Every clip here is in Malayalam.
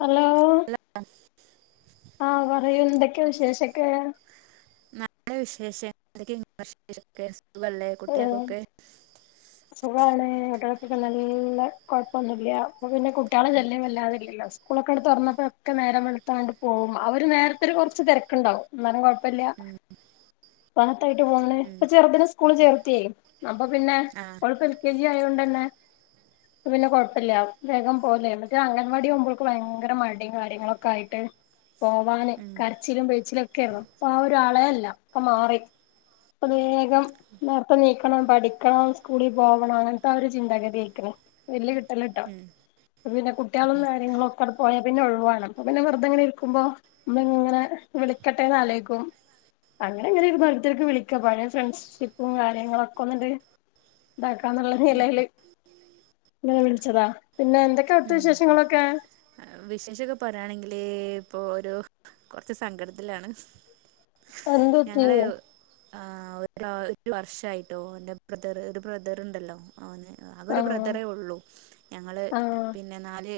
ഹലോ ആ പറയൂ എന്തൊ ക്കെ വിശേഷക്കെ നല്ല വിശേഷം എന്തെക്കെ ഇങ്ങള വിശേഷം ഒക്കെ ആ ഏ സുഖാണ് അവിടെ ക്കെ നല്ല കുഴപ്പൊന്നുമല്ല പിന്നെ കുട്ടികളെ ശല്യം വല്ലാതല്ല സ്കൂളൊക്കെ എടുത്ത് തുറന്നപ്പോഴൊക്കെ നേരം വെളത്താണ്ട് പോകും അവര് നേരത്തെ കുറച്ച് തിരക്കുണ്ടാവുംന്നേരം ഉം പത്തായിട്ട് പോണ ഉം ഇപ്പ ചെറുതിനെ സ്കൂള് ചേർത്തിയായി അപ്പൊ പിന്നെ ആഹ് കൊഴപ്പ എൽ കെ ജി ആയ കൊണ്ട്ന്നെ പിന്നെ കുഴപ്പില്ല വേഗം പോലേ മക്ഷേ അംഗൻവാടി ആവുമ്പോഴക്ക ഭയങ്കര മടും കാര്യങ്ങളൊക്കെ ആയിട്ട് പോവാാന് ഉം കരച്ചിലും പേഴിച്ചിലൊക്കെ അപ്പ ആ ഒരാളെല്ല ഒക്കെ മാറി പ്രത്േകം നേത്തെ നീക്കണം പഠിക്കണം സ്കൂളിൽ പോവണം അങ്ങനത്തെ ആ ഒരു ചിന്താഗതി ആരിക്കുന്നു വല്ിയ കിട്ടല കേട്ടോ ഉം പിന്നെ കുട്ടികളൊന്നും കാര്യങ്ങളൊക്ക അടെ പോയാ പിന്നെ ഒഴിവാാണ് അപ്പ പിന്നെ വെതെങ്ങെരിക്കക്കുമ്പോങ്ങനെ വിളിക്കട്ടെ നലേക്കും അങ്ങനെ ഇങ്ങനെ ഒരു മരുത്തർക്ക് വിളിക്ക പഴ ഫ്രണ്ട്ിപ്പ് ും കാര്യങ്ങളൊക്കെ ഒന്നി് ഇതാക്കാന്നുള്ള ഉം നിലയില് നിന വിളിച്ചതാ പിന്നെ എന്തൊക്കെ അടുത്ത ഉം വിശേഷങ്ങളൊക്കെ ഇപ്പോൾ ഒരു കുറച്ച് സങ്കടത്തിലാണ് അന്ത്ട്ട ആ് ഒരു ഒരു വർഷയിട്ടോ എന്റെ ബ്രദർ ഒരു ബ്രദറുണ്ടല്ലോ ആന്നെ അത ഒരു ആഹ് ബ്രദറേ ഉള്ളൂ ഞങ്ങൾ ആഹ് നാല്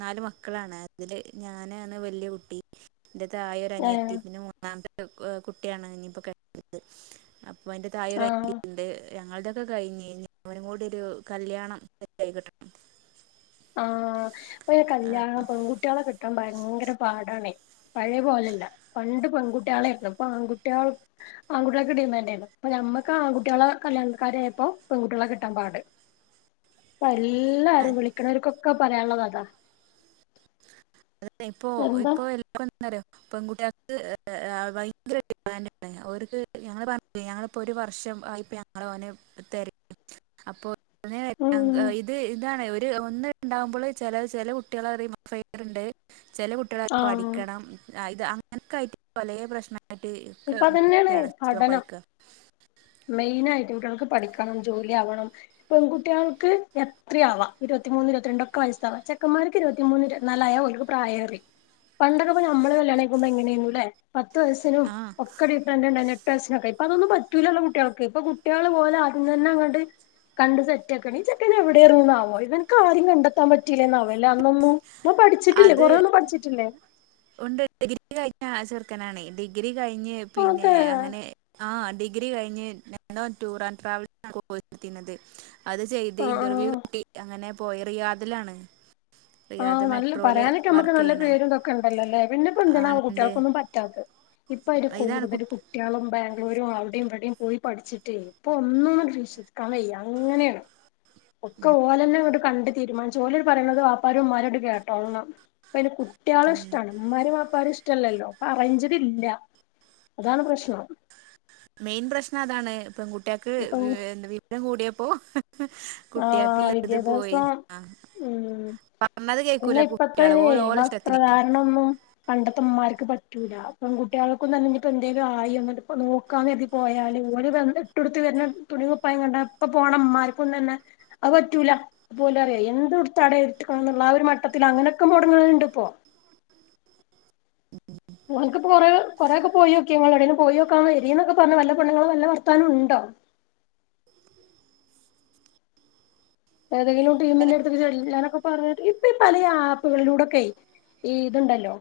നാല് മക്കളാണ് അതില് ഞാനാണ് വലിയ കുട്ടി എ്റത്ത് ആായ ഒര അനിയത്തി ഏഹ് പിന്നെ മൂന്നാമത്തെ കുട്ടിയാണ് ഇനിയിപ്പോ കഴുന്നത് എന്റെ ആഹ് തായര്യണ്ട് ഞങ്ങളതൊക്കെകയ്ഞ് ഇനിപ്പൊ ഇവനുംകൂടിയൊരു കല്യാണം സെറ്റായി കിട്ടണം. ആ... ആ, ഇപ്പയകല്യാണ പെൺകുട്ട്യാളെ കിട്ടാന് ഭയങ്കര പാടാണേ.... പഴേ പോലല്ല പണ്ട് പെൺകുട്ട്യാളേർന്നു ഇപ്പൊ ആൺകുട്യാള് ആൺകുട്ട്യാൾക്ക് ഡിമാന്റെർന്നു ഞമ്മക്ക് ആൺകുട്ട്യാളെ കല്ല്യാണകാര്യായപ്പോ പെൺകുട്ട്യാളെ കിട്ടാൻ പാട് എല്ലാ... രും വിളിക്കിണോർക്കൊക്കെ പറയാന്ള്ളത് അതാണ് അത് ഇപ്പൊ ഇപ്പൊ എല്ല ന്നറിയോ പെൺകുട്ടികൾക്ക് ഭയങ്കര അഭ അവർക്ക് ഞങ്ങള് പറഞ്ഞ ഞങ്ങളിപ്പോൊ ഒരു വർഷം [unintelligible] ഞങ്ങള ന തെരും അപ്പോ [inaudible] ഓന് ഉം [unintelligible] ഇത് ഇതാണ് ഒര് ഒന്ന്ണ്ടാവുമ്പള് ചെല ചെലകുട്ട്യാളറിയും [inaudible] റ്ണ്ട് ചെല കുട്ട്യാള് ത് ആഹ് പഠിക്കണം അ ഇത് അങ്ങനൊക്കെയായിട്ട് പല പ്രശ്നങ്ങള് ട്ട് ഒക്കെ ഇപ്പ അതന്നെയാണ് നക്കയാണ്റ്റോ പഠനം വായിക്ക [unintelligible] ട്ട്യാൾക്ക് പഠിക്കണം ജോലി ആവണം പെൺകുട്ട്യാൾക്ക് എത്രേം ആവാം ഇരുപത്തിമൂന്ന് ഇരുപത്തിരണ്ട് ഒക്കെ വയസാവാം ചെക്കന്മാർക്ക് ഇരുപത്തിമൂന്ന് ഇരുപത്തിനാലായാൽ ഓർക്ക് പ്രായേറി. പണ്ടക്കൊപ്പഞമ്മള് കല്യാണയ്ക്കുമ്പോ എങ്ങനേന്നൂലെ പത്തു വയസിനും ആ ഒക്കെ ഡിഫറന്റെണ്ണേന്നു എട്ട് വയസിനൊക്കെ ഇപ്പതൊന്നുംപറ്റൂലല്ലോ കുട്ട്യാൾക് കുട്ട്യാള് ഓലാദ്യംതന്നെയങ്ങട് കണ്ട്ു സെറ്റ് ആക്കണ ചെക്കൻ എവിടെയ ഇറന്നോ ഇവനക്ക് ആരും കണ്ടെത്താൻ പറ്റയില്ലന്നാവോ അല്ല അന്നൊന്നും ഇപ്പ പഠിച്ചിട്ടില്ലെ അത് കൊറെയൊന്ന് പഠിച്ചിട്ടില്ലേ? ക്ക്നാണെ ഡിഗ്രി കഴിഞ്ഞ് പിന്നെ... അതെ യങ്ങനേ.... ഡിഗ്രി കഴിഞ് നോ ടൂർ [inaudible] ആൻഡറ് ട്രാവൽത്തിുന്നത് അത് ചെയ്ത് ആഹ് ഇന്റർവ്യൂ ആഹ് കിട്ടി അങ്ങനെ പോയി റിയാദിലാണ് ആഹ് റിയാദ് നല്ല മെട്രോയില് പറയാനൊക്കെ ഞമ്മക്ക് വർക്ക് നല്ല ചെയ്യണ് പേരുംതൊക്കെണ്ടല്ലോലെ.. ആ, പിന്നെപ്പെന്തണാവോ ഉണ്ട് കുട്ട്യാൾക്കൊന്നും പറ്റാത്തത് ഇപ്പയ്ന് ഇതാണ് കുട്ടി കൂടുതല് കുട്ട്യാളും ബാ.. എല്ലോരും അവിഡിം ഇവിഡിം പോയി പഠിച്ചിട്ടേ ഇപ്പൊന്നൊങ്ങട്ട് വിശ്വസിക്കാൻ വയ്യ അങ്ങനാണേ.... ഒക്ക ഓലന്നങ്ങട്കണ്ട് തീരുമാനിച്ച് ഓല്ണ്ട് പറയിണത് ബാപ്പാരുമ്മാരണ്ട് കേട്ടാല്ന്നാ... ഇപ്പയ്ന് കുട്ട്യാളഷ്ട്ടാണ് ഇമ്മാരേംബാപ്പാരേം ഇഷ്ട്ടല്ല. റ്റല്ലല്ലോ ഇപ്പറയ്ഞ്ചിടില്ലാ.. അതാണ് പ്രശ്നം മെയിൻപ്രശ്നതാണ്. പെൺകുട്ടിയാക്ക് വി... ന്ത വിരുതംകൂടിയപ്പോ ആ.... വിദ്യാഭ്യാസം.. ആ ഉം... പറഞ്ഞത് കേക്കൂല കുട്ടികള് പിന്നെയ്പ്പത്തൊരേ.. ഓരോ ഓല ഇഷ്ടത്തിന് വസ്ത്രധാരണൊ ന്നും പണ്ടത്തമാരിക്ക് ക്ക് പറ്റൂലാ.. പെൺകുട്ട്യാൾക്കുംതന്നെ പിന്നെന്തേലുവായിന്ന് ണ്ട്പ്പനോക്കാന്ന് കരുതി പോയാല് ഓല് വെ ഓരുടുത്ത് വര്ന തുണിംകുപ്പായും കണ്ട ഇപ്പ പോണമ്മാർക്കുംതന്നെ അപറ്റൂല അപ്പൊലറിയേ എന്തുട്താടെ ഇട്ട്ക്ക്ണ്ന്ന്ള്ള ആഒരു മട്ടത്തിലങ്ങനൊക്കെ മൊടങ്ണ് ണ്ട്പ്പൊ അ ഇങ് ക്ക്പ്പ കൊറേ.. കൊറെക്കെപോയോക്ക്യോ ഇങ്ങളെവിടേംപോയോക്കാൻ വാരീംന്നക്ക പറഞ്ങ്ങാണ്ട് വല്ല പെണ്ണ്ങ്ങളെ വല്ല വാർത്താനോംണ്ടാ...? ഏതെങ്കിലും ടീമിന്റെട്ത്ക്ക് ചെല്ലാനൊ ക്കൊപറഞ്ട്ട് ഇപ്പേപലേ... ആപ്പുകളിലൂടൊക്കെ ഇത്ണ്ടല്ലൊ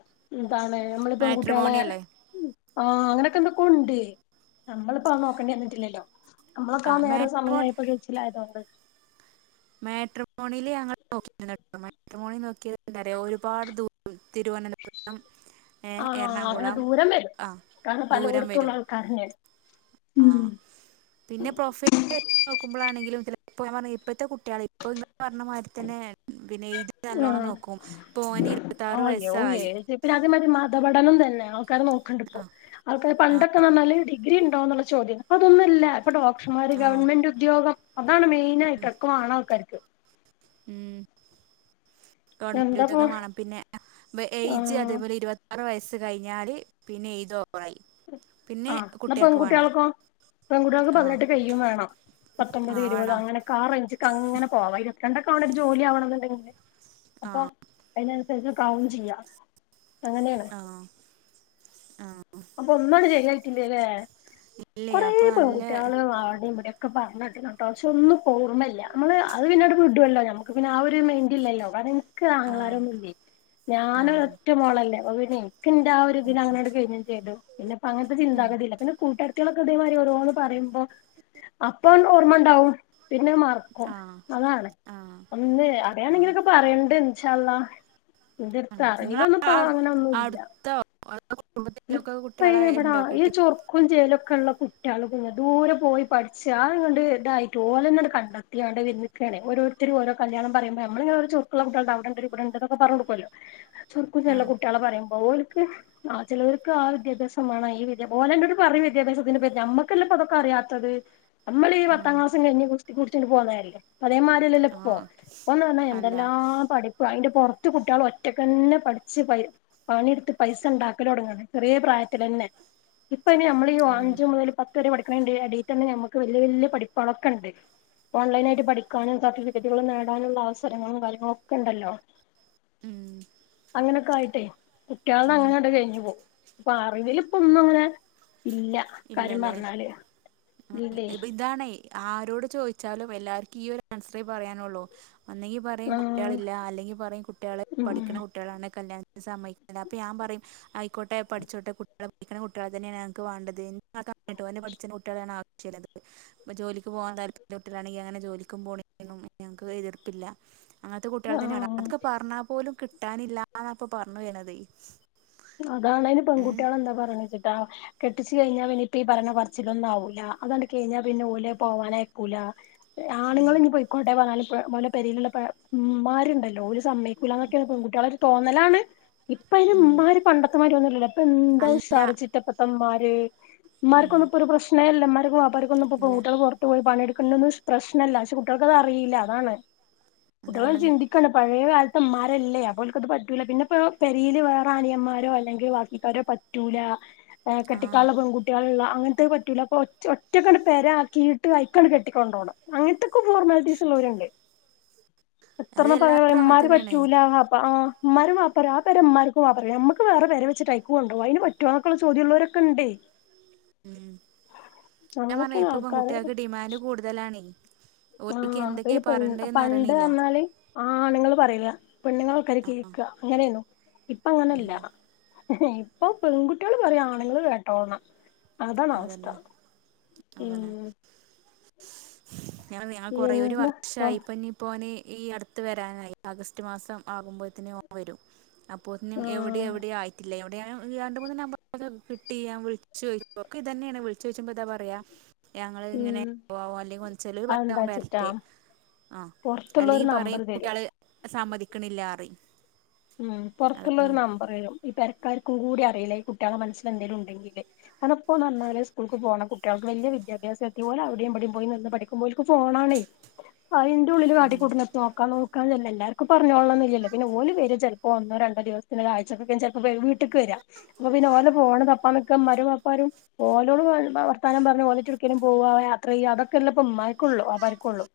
എമ്മള് പെങ്കുട്ട്യാളെ മാട്രിമോണി അല്ലേ ആ... അങ്ങനെക്കെന്തക്കോണ്ട് ഞമ്മള്പ്പവ്നോക്കണ്ടി വന്നിട്ടില്ലല്ലോ അമ്മളൊക്കെ ആ.. നേരോം സമയായപ്പൊ കയ്ച്ചിലായതോണ്ട്. മാട്രിമോണില് ഞങ്ങള് നോക്കീന്ന്ട്ടോ മാട്രിമോണി നോക്ക്യേതെന്താന്നറിയോ ഒരുപാട് ദൂരം തിരുവനന്തപുരം [inaudible] ആഹ് അങ്ങനെ എറണാകുളം ദൂരം വരും കാരണം ദൂരം പലയിടത്തുള്ള വരും. ആൾക്കാരന്നെ ആ.... ഉം പിന്നെ പ്രൊഫൈല് വെച്ച് നോക്ക്മ്പളാണെങ്കിലും ചെലേപ്പൊ ഞപറഞ്ഞീലെ ഇപ്പഴ്ത്തെ കുട്ട്യാള് ഇപ്പൊ ഇങ്ങ പറഞമാരിതന്നെ മ്... പിന്നെ ഏജ് നല്ലോണം ഉം നോക്കും ഇപ്പോന് ഇരുപത്താറ് വയസ്സായി. അതേമാരി മതപഠനംതന്നെ ആൾക്കാര് നോക്ക്ണ്ട്പ്പൊ ആഹ് ആൾക്കാ.. ആഹ് പണ്ടൊക്കെന്ന്റഞ്ഞാല് ഡിഗ്രിണ്ടോന്നുള്ള ചോദ്യെന്ന് ഇപ്പതൊന്നല്ല ഡോക്ടർമാര് ആഹ് ഗവണ്മെന്റുദ്യോഗം അതാണ് മെയിനായിട്ടൊക്കെവേണാൾക്കാർക്. ഉംമ്.... എന്താപ്പോ ഗവൺമെന്റുദ്യോഗംവാണം പിന്നെ എ ഏജ് ആഹ് അതെപോലെ ഇരുപത്താറ് വയസ് ത് കഴിഞ്ഞാല് പിന്നെ ഇതോ ആ എന്ന വേണ്ട പെൺകുട്ടിയാൾക്കോ പെൺകുട്ടികൾക്ക് ആഹ് പതിനെട്ട് കയ്യും വേണം പത്തൊമ്പത് ആഹ് ഇരുപത് വേണം അങ്ങനൊക്കെ ആ റേഞ്ചിക്ക് അങ്ങനെ പോവാ കണ്ടക്ക ഒരു ജോലി ആവണം എന്നുണ്ടെങ്കില് അപ്പൊ ആഹ് അതിനനുസരിച്ച് കൗണ്ട് ചെയ്യാം അങ്ങനെയണ് ആ അപ്പൊ ഒന്നും അങ്ങട് ശരി ആയിട്ടില്ലല്ലെ ഇല്ലേ കുറെ അപ്പൊ നല്ല പെൺകുട്ടികള് അവിടെയും ഇവിടെക്കെ പറഞ്ഞി കേട്ടോ പക്ഷെ ഒന്നും ഓർമല്ല നമ്മള് അത് പിന്നീട് വിടുല്ലോ നമുക്ക് പിന്നെ ആ ഒരു മെയിൻ്റില്ലല്ലോ കാര ക്ക് ആങ്ങളാർ ആഹ് ഒന്നുല്ലേ ഞാനും ആഹ് ഒറ്റ മോളല്ലേ അപ്പോ പിന്നെ കന്റെ ആ ഒരുരിനി ഉം അങ്ങനെട് കഴിഞ്ഞ പിന്നെപ്പൊ അങ്ങത്തെ ഉം ചിന്താഗതില്ല പിന്ന കൂട്ട കുട്ടികളൊക്കെ ഇതേമാതിരി ഓരോന്ന് പറയുമ്പോ അപ്പൊ ഓർമ്മ ഉണ്ടാവും പിന്നെ മറക്കും ആഹ് അതാണ് ആഹ് ഒന്ന് ആഹ് അറിയണെങ്കിനൊക്കെ പറയണ്ട് ഷാ അല്ലാഹ് ഇതിർത്ത ആഹ് നിങ്ങള അറിയിലൊന്നും പ അടു അങ്ങനെ ഒന്നുംല്ല അടുത്തോ അതോ ഇ കുടുംബത്തിലൊക്കെ പന കുട്ടികളെ ഇവിടാ ഉണ്ടോ ഈ കെട്ടി ചുറുക്കും ചേലൊക്കെ ഉള്ള കുട്ടികൾ കുഞ്ഞെ ദൂരെ പോയി പഠിച്ച് ആത കൊണ്ട് ഇതായിട്ട് ഓലന്നോട് കണ്ടെത്തിയാണ്ട് വന്നക്കണേ ഓരിത്തിരി ഓരോ കല്യാണം പറയുമ്പോ നമ്മളങ്ങനെ ചുക്കള കുട്ടികളുണ്ട് അവിടുണ്ട് ഇവിടെണ്ടൊക്കെ പറ കൊടുക്കല്ലോ ചുർക്കു ചള്ള ആഹ് കുട്ടികളെ പറയുമ്പോൾ ഓൽക്ക്ആ ചിലവർക്ക് ആ വിദ്യാഭ്യാസമാണ് ഈ വിദ്യ പോലെ ഓലെൻ്റൊരു പറയും വിദ്യാഭ്യാസത്തിന്റെ പ നമ്മക്കല്ലേ ഇപ്പോ അതൊക്കെ അിയാത്തത് നമ്മള് ഈ പത്താം ആഹ് ക്ലാസ് കഴിഞ്ഞ് കുസ്ത്തി കുടിച്ചിട്ട് പോന്നതല്ലേ അതേമാരില്ലല്ല ഇപ്പൊ ആഹ് ഇപ്പന്ന് പറഞ്ഞാ അല്ല എന്തെല്ലാം പഠിപ്പ് അതിന്റെ പുറത്ത് കുട്ടികള് ഒറ്റക്കന്നെ പഠിച്ച് പ പണിയെടുത്ത് പൈസ ഉണ്ടാക്കി കൽ തൊടങ്ങാണ് ചെറിയ പ്രായത്തിൽ തന്നെ ഇപ്പൊ ഇനി നമ്മള് അതന്നെ അഞ്ചു മൊതല് പത്ത് വരെ പടി കണ്ട് അടിത്തന്നെ ഞമുക്ക് വലിയ വലിയ പഠിപ്പളൊക്കെ ഉണ്ട് ഓൺലൈനായിട്ട് പഠിക്കാനും സർട്ടിഫിക്കറ്റുകൾ നേടാനുള്ള അവസരങ്ങളും കാര്യങ്ങളും ഒക്കെ ഉണ്ടല്ലോ ഉം അങ്ങനെയൊക്കെ ആയിട്ടേ കുട്ടിയാൾത് അങ്ങനെ അങ്ങട് കഴിഞ്ഞു പോ അപ്പൊ അറിതിൽ ഇപ്പൊ ഒന്നും അങ്ങനെ ഇല്ല കാര്യം ഇല്ലല്ലേ പറഞ്ഞാല് ഇല്ലേ ഇപ്പൊ ഇതാണേ ആരോട് ചോദിച്ചാലും എല്ലാർക്കും ഈ ഒരു ആൻസറെ പറയാനുള്ളൂ അന്നെങ്കി പറം ആഹ് കുട്ടികളില്ല അല്ലെങ്കിൽ പറയും കുട്ടികൾ ഉം പഠിക്കണ കുട്ടികളാണ് കല്യാണ സമ്മ ല അപ്പൊ ഞാൻ പറയും ആയിക്കോട്ടെ പഠിച്ചോട്ടെ കുട്ടികളെ പഠിക്കുന്ന കുട്ടികളെ തന്നെയാണ് ഞക്ക് വേണ്ടത് ട്ടോ പഠിച്ച കുട്ടികളാണ് ള്ളത് ജോലിക്ക് പോകാൻ താല്പര്യ തൊട്ടിലാണെങ്കിൽ അങ്ങനെ ജോലിക്കും പോണും ഞങ്ങക്ക് എതിർപ്പില്ല അങ്ങനത്തെ കുട്ടികൾ തന്നെയാണ് ആഹ് അതൊക്കെ പറഞ്ഞാ പോലും കിട്ടാനില്ലന്നപ്പൊ പറഞ്ഞു വണത് അതാണ് അതിന് പെൺകുട്ടികളെന്താ പറണ്ച്ചിട്ടാ കെട്ടിച്ചു കഴിഞ്ഞാ ഇനിയിപ്പ ഈ പറണ പറച്ചിലൊന്നും ആവൂല അതണ്ട് കഴിഞ്ഞാൽ പിന്നെ ഓലെ പോവാനേക്കൂല ആണുങ്ങൾ ഉം. ഞ്ഞ് പോയിക്കോട്ടെ പറഞ്ഞാലും പ ഓലേ പെരേലുള്ള പ ഉമ്മാരുണ്ടല്ലോ ഒരു സമയ്ക്കൂല എന്നൊക്കെയാണ് പെൺകുട്ടികള തോന്നലാണ് ഇപ്പ അതിന് ഉം. ഉമ്മാര് പണ്ടത്തമ്മാര് ഒന്നും അല്ലല്ല അപ്പൊ എന്താ അല്ല ഉഷാരിച്ചിട്ടപ്പത്തമ്മാര് ഉം. ഉമ്മാർക്കൊന്നും ഇപ്പോ ഒരു പ്രശ്നേല്ല ഉമ്മാര്ക്കും വാപ്പാർക്കും ഇപ്പോ ഇല്ല പെൺകുട്ടികൾ പുറത്ത് പോയി പണിയെടു ക്ക്ണൊന്നും പ്രശ്നല്ല പക്ഷെ കുട്ടികൾക്ക്ത് അറിയില്ല അതാണ് കുട്ടികൾ അതാണ് ചിന്തിക്കാണ് പഴയ കാൽ തമ്മാരല്ലേ അപ്പൊ ഓല്ക്കത് പറ്റൂല പിന്നെ ഇപ്പൊ പെരില് വേറണിയമ്മാ രോ അല്ലെങ്കിൽ ബാക്കിക്കാരോ പറ്റൂല ഏ ആഹ് കെട്ടിക്കാള്ള പെൺകുട്ടിയാള്ള അങ്ങനത്ത പറ്റൂല ഇപ്പൊ ഒറ്റ ഒറ്റക്കണ്ട് പെര ആക്കിയിട്ട് കൈക്കണ്ട് കെട്ടിക്കൊണ്ടോണം അങ്ങത്തത്തെക്കെ ഫോർമാലിറ്റീസ്ള്ള ഓര്ണ്ട് അത് എത്രണ്ണം ഇപ്പൊ അങ്ങനെ എല്ലാവരും എമ്മാര് തന്നെയാണ് പറ്റൂല വാപ്പ ആ ഉമ്മാര് വാപ്പരും ആ പെര ഉമ്മാർക്കും വാപ്പക്കും നമ്മക്ക് വേറെ പെര വച്ചിട്ട് അയിൽക്ക് കൊണ്ടോവ അയിന് പറ്റുന്നൊ ക്കുള്ള ചോദ്യം ഉള്ളവരൊക്കെ ഉണ്ടേ ഞാൻ പറഞ്ഞ് ഇപ്പ ആൾക്കാര് പെൺകുട്ടികൾക്ക് ഡിമാൻഡ് കൂടുതലാണേ ആ ഓൽക്ക് അപ്പ എന്തൊക്കെയ ഇനി പറയണ്ടേന്ന് പണ്ട് അറിയണില്ല എന്നാല് ആ ആണുങ്ങള് പറയ ആഹ് പെണ്ണുങ്ങൾക്കരിക്കിരിക്കുക അങ്ങനെയന്നോ ഇപ്പ അങ്ങനല്ല ഉം ഇപ്പൊ പെൺകുട്ടികള് പറയാ ആണെങ്കും കേട്ടോണം അതാണവസ്ഥ അതന്നെ അതന്നെ ഉം ഞാൻ ഞാൻ കുറേ ഒരു എന്താ ഇപ്പൊ വർഷായിപ്പനിപ്പോന് ഈ അടുത്ത് വരാനായി ആഗസ്റ്റ് മാസം ആകുമ്പോഴ്ത്ത്ന് ഓംവരും അപ്പോത്നും എവിടെ ആഹ് എവിടെ ആയിട്ടില്ല എവിടെ [unintelligible] രണ്ടു മൂന്ന് നമ്പർക് [unintelligible] കിട്ടീല്ല വിളിച്ചു [unintelligible] ബുക്കൈതെന്നേണ് വിളിച്ചോയ്ച്ചുമ്പോതാ പറയാ ഞങ്ങള്ങ്ങനെ ഉം പോവാല്ലെ [unintelligible] ചെലോര്പറയും അതെന്താച്ചിട്ടാ ഓൻവര്ട്ടെ ആ പൊറത്തുള്ളോര് നമ്പർ അല്ലെങ്കിപറയും തരും കുട്ടൃള് സമ്മതിക്ക്ണില്ലാറി ഉം പൊറ്ത്തുള്ളൊരു നമ്പറരും ഈപെര ക്കാർക്കുംകൂടി അറീല്ല ഈ കുട്ടൃളെ മനസ്സലെന്തേലുണ്ടെങ്കില് അനപ്പോന്നർനാല് സ്കൂൾക്ക് പോണ കുട്ടൃൾക്ക് വല്ലൃ വിദ്യാഭ്യാസത്തി ഓലവിടിം ഇബടീം പോയിനിന്ന് പഠിക്കുമ്പോ ഓൽക് ഫോണാണൈ ഐന്റെ ഉള്ളില് ഉം കാട്ടിക്കൂട്ടണത് നോക്കാൻ നോക്കാൻല്ലെല്ലാർക്കും പ്പഅറിഞ്ഞോളണന്നില്ലല്ലോ പിന്നെ ഓല് വരും ചെലപ്പോ ഒന്നോ രണ്ടോ ദിവസ്ത്തിന് ആഴ്ചക്കൊക്കെ ചെല്പ്ംവരും വീട്ട്ക്ക്വേരാ പ്പൊപിന്നെ ഓലെ ഫോണ്തപ്പാന്ക്കാ ഇമ്മാരുംവാപ് വരും ഓലോട് വർത്താനംപറഞ്ഞ് ഓലെചിരിക്കലും പോവ യാത്രയ്യ അതൊക്കെല്ലപ്പമ്മാർക്കൊള്ളൂ അവർ കൊള്ളു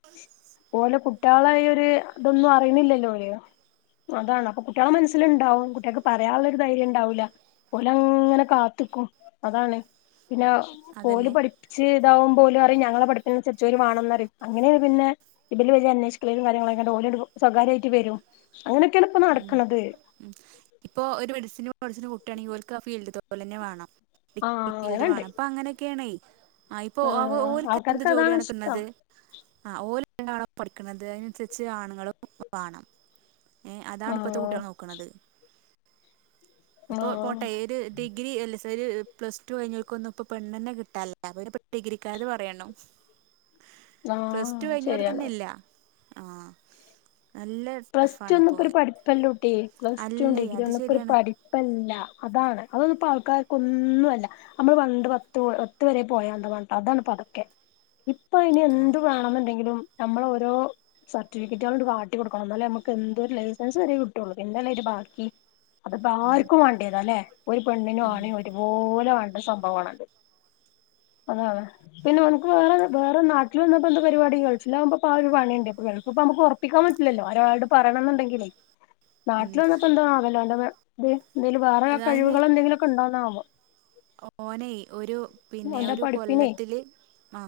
ഓലെ കുട്ടൃളെയൊര് ഇതൊന്നും അറിയുന്നില്ലല്ലോ അതാണ് അപ്പ കുട്ടൃളെ മൻസ്സിലുണ്ടാവും കുട്ടൃക്ക് പറയാൻള്ളൊരു ധൈര്യണ്ടാവുല്ല ഓലങ്ങനെ കാത്ത്ക്കും അതാണ് പിന്നെ ഓല് അതന്നെ പഠിപ്പിച്ച് ഇതാവും പോലുപറിം ഞങ്ങള പഠിപ്പിനനുസരിച്ചോര് വാണെന്നറിം അങ്ങനെ പിന്നെ ഇബല് വരാ അന്വേഷിക്കലും കാര്യങ്ങളെകണ്ട് ഓല്ണ്ട് സ്വകാര്യായിട്ട് വരും അങ്ങനൊക്കെണ്പൊ ഉം ഉം ഇപ്പൊ ഒരു മെഡിസിന് പഠിച്ച്ണെ കുട്ടിയാണെങ്കി ഓൽക്കാ ഫീൽഡ്തോലെന്നെ വാണം [unintelligible] ആഹ് ഫീൽഡ് അങ്ങനെണ്ട് വാണം പ്പൊങ്ങനെയൊക്കേണൈ ആ ഇപ്പൊ ആഹ് ആവൊഓൽക്കെന്ത് ആൾക്കാർക്ക് അതാണ് ഇഷ്ടം ജോലിയാണ്കിട്ട്ണത് ആഓലെ [unintelligible] പഠിക്ക്ണത് അതിനൻസരിച്ച് ആണുങ്ങളുംവാണം ഏ അതാണ് ഇപ്പത്തെ ആഹ് കുട്ടൃള് നോക്ക്ണത് ഇപ്പോ ആഹ് പോട്ടെ ഏത് ഡിഗ്രി എല്ലസ് ഒര് പ്ലസ് ടു കഴിഞ്ഞോൽക്കൊന്നും ഇപ്പപെണ്ണന്നെ കിട്ടാല്ല അപ്പപിന്നെ ഡിഗ്രിക്കാരത് പറയണോ ആഹ് പ്ലസ് ടു ശരിയാണ് കഴിഞ്ഞോർക്കന്നെ ഇല്ല ആ നല്ല ടഫാണ്പൊ പഠിപ്പല്ലോട്ടി പ്ലസ് ടു ഡിഗ്രി ശരിയാണ് ഒന്നിപ്പോരുപഠിപ്പല്ല അതാണ് അതൊന്ന് താ ആർക്കാർക്കൊന്നൊല്ല നമ്മള് വണ്ട് പത്ത് പത്ത് വരെ പോയാന്തപർണട്ട് അതാണ് പതൊക്കെ ഇപ്പൊ എനി ആഹ് എന്ത് വേണെന്നുണ്ടെങ്കിലും നമ്മളോരോ സർട്ടിഫിക്കേറ്റാളണ്ട് കാട്ടികൊടുക്ക ണം ന്നാലെ നമുക്കെന്തൊരു ലൈസൻസ്വരെ കിട്ടുള്ളൂ പിന്നല്ലേ ഒരു ബാക്കി അതിപ്പോ ഉം ആർക്കും വേണ്ടൃതാല്ലേ ഒരു പെണ്ണിനും ഉം ആണിനും ഒരുപോലെ വേണ്ടസംഭവാണത് [inaudible] അതാണ് പിന്നെ ഓൻക്ക് വേറെ വേറെ നാട്ടിൽന്നപ്പൊന്ത് പരിപാടി ഗൾഫിലാകുമ്പപാഒരു പണിയുണ്ട് പൊ ഗൾഫ്പൊ മ്മകൊറപ്പിക്കാം പ ഇല്ലല്ലോ ഒരാൾട് പറയണംന്നുണ്ടെങ്കിലൈ ഉം നാട്ടില് വന്നപ്പന്താ ആവല്ലോ എന്ത ത് എന്തേലും വേറെകഴിവുകളന്തങ്കിലൊക്കെണ്ടാനാവോ ഒ ഓനൈ ഒരു പിന്നെ അവന്റെ ഒരു പഠിപ്പിനെ കൊല്ലത്തില് ആ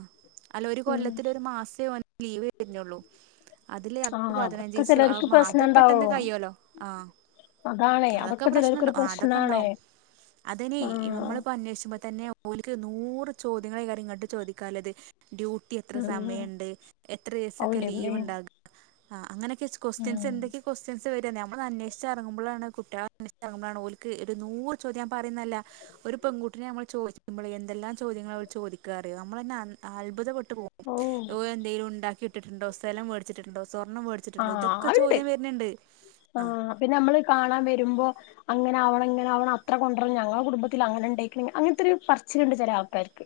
അല്ല ഒരു ഉം കൊല്ലത്തിലൊരു മാസേ ഓന് ലീവ് വര്ഞ്ഞൊള്ളു അതില് അത് ആഹ് അതൊക്കെ പതിനഞ്ചീസ ആ ചിലർക്ക് മാ പ്രശ്നം അത് പെട്ടെന്ന് ഉണ്ടാവും കയ്യോലൊ ആ അതാണേ അതൊക്കെ പ്രശ്നുണ്ടോ ചിലർക്കൊരു പ്രശ്നാണേ അതൊക്കെണ്ടാവും അത്ഞൈ ഈ ആഹ് നമ്മള്പ്പോ അന്വേഷിച്ചുമ്പോ തന്നെ ഓല്ക്ക് നൂറ് ചോദ്യങ്ങളൈകാരം ഇങ്ങട്ട് ചോദിക്കാല്ലത് ഡ്യൂട്ടി എത്ര ഉം സമയണ്ട് എത്ര ദിവസൊക്കെ അവന്റെമ്മേ ലീവ്ണ്ടാക അ അങ്ങനെ സ്ക്വസ്റ്റ്യൻസ് ഉം എന്തൊക്കെ ക്വസ്റ്റ്യൻ സ വരാ നമ്മടന്വേഷിച്ചിറങ്ങുമ്പോളാണ് കുട്ടൃളെ അന്നേഷിറങ്ങുമ്പളാണ് ഓൽക്ക് ഇത് നൂറ് ചോദ്യ ഞാപറയുന്നല്ല ഒരു പെൺകുട്ടിനെ നമ്മൾ ചോദിച്ചുമ്പളേ എന്തെല്ലാം ചോദ്യങ്ങളാഓല്ചോദിക്കാറിയോ നമ്മളെന്നെ അൻ അത്ഭുതപ്പെട്ട ട്ട്പോകും ഓ ഓലന്തേലുംണ്ടാക്കി ഇട്ടിട്ടുണ്ടോ സ്ഥലം മേടിച്ചിട്ടുട്ട്ണ്ടോ സ്വർണം മേടിച്ട്ടുട്ട്ണ്ടോ ഇതൊക്കെ ചോദ്യം വരുന്ണ്ട് ആ പ്പിന്നമ്മള് കാണാൻ വരുമ്പോ അങ്ങനെ ആണം ഇങ്ങനെ ആണം അത്ര കൊണ്ടരണം ഞങ്ങളുടെ കുടുംബത്തിൽ അങ്ങനെ ഉണ്ടേക്കണ അങ്ങനത്തെ ഒരു പച്ചനുണ്ട് ചില ആൾക്കാർക്ക്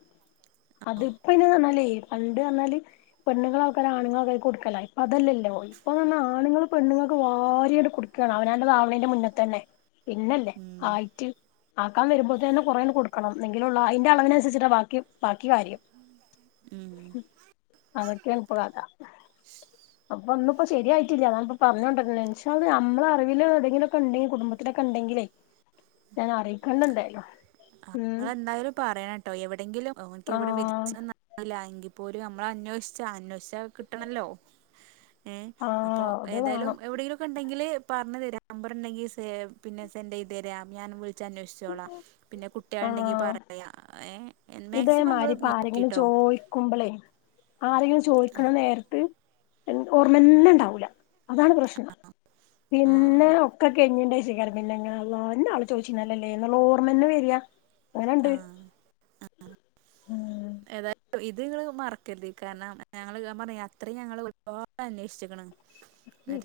ആ അത്പ്പോ ഇന്ന പറന്നാലേ പണ്ട് എന്നന്നാല് പെണ്ണുൾക്കെ ആണുൾക്ക കൊടുക്കല ഇപ്പൊ അതല്ലല്ലോ ഇപ്പൊാ ആണുൾ പെണ്ണുൾ വരി കുടുക്കാണ് അവനാണ്ട് വാവളിന്റെ മുന്നത്ത തന്നെ പിന്നല്ലേ ഉം ആയിട്ടു ആക്കാൻ വരുമ്പോത്തേ തന്നെ കൊറെേന്ന് കൊടുക്കണം എങ്കിലുംള്ള അതിന്റെ അളവിനനുസച്ചിട്ട് ബാക്കി ബാക്കി കാര്യം ഉം അതക്കെനപ്പടാത അപ്പൊന്ന ഇപ്പോ ശരിയായിട്ടില്ല ാൻിപ്പ പറഞ്ഞോൊണ്ടരെൽ നമ്മളറിൽ ഏതെങ്കിലൊക്കെ ഉണ്ടെങ്ക കുടുംബത്തിലൊക്കെ ഉണ്ടെങ്കിൽ ഞാൻ അറിയിക്കണ്ട എന്തായാലോ നിങ്ങെന്തായാലും പറയണം കേട്ടോ എവിടെയെങ്കിലുംക്ക് എവിടെ ആഹ് വിച്ച അപ്പോൾ ഒരു നമ്മള അന്വേഷിച്ചാണ് അന്വേഷിച്ചത് കിട്ടണല്ലോ അപ്പോൊ ആഹ് അത് ഏതായാലും വേണം എവിടെെങ്കിലും ഒക്കെ ഉണ്ടെങ്കിൽ പറഞ്ഞ ത നമ്പർ ഉണ്ടെങ്കിൽ സേവ് പിന്നെ സെൻറ് ചെയ്ത് തരാം ഞാൻ വിളിച്ച അന്വേഷിച്ചോളാം പിന്നെ കിണ്ടെങ്കി ആഹ് പറയാം ഏർ മാക്സിമം ഇതേമാരി നിങ്ങൾ ഇപ്പ ആരെങ്കിലും നോക്കിട്ടോ ചോയിക്കുമ്പളേ ആരെങ്കിലും ആ ചോദിക്കണം നേരിട്ട് ഓർമ്മന്നുംണ്ടാവൂല അതാണ് പ്രശ്നം ആ പിന്നെ ഒക്കെ കെഞ്ഞിണ്ടച്ചിക്കാരം പിന്നെന്നെ അവള് ചോദിച്ചി ല്ലേ നിുള്ള ഓർമ്മന്ന വരിയാ ആഹ ഉം തായ ഇത്ങ്ങ മറക്കരുത് കാരണം ഞങ്ങള് പറഞ്ഞ അത്രയും ഞങ്ങള്ൾ ഒരുപാട് അന്വേഷിക്കണ്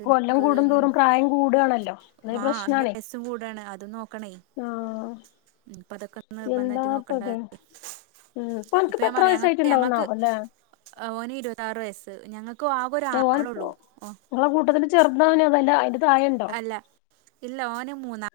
കൊല്ലം കൂടും തോറും പ്രായം കൂടവാണല്ലോ അതത് പ്രശ്നണേ നോക്കണ ഇപ്പ അതൊക്കെ നിർബന്ധമായിട്ട് നോക്കണ്ട എന്താപ്പത് ഉം ഇപ്പ അനക്കിപ്പ ഞാൻ എത്ര പറയാം ഞങ്ങക്ക് ഞങ്ങൾക്ക് വയസ്സായിട്ടുണ്ടാവുന്നാവോ അല്ലേ ഒന് ഇരുപത്തിാറ് വയസ്സ് ഞങ്ങക്ക് നിടെ കൂട്ടത്തിന്റെ ചെറുതാവന അതല്ല അ അല്ല ഇല്ല ഓനും മൂന്നാ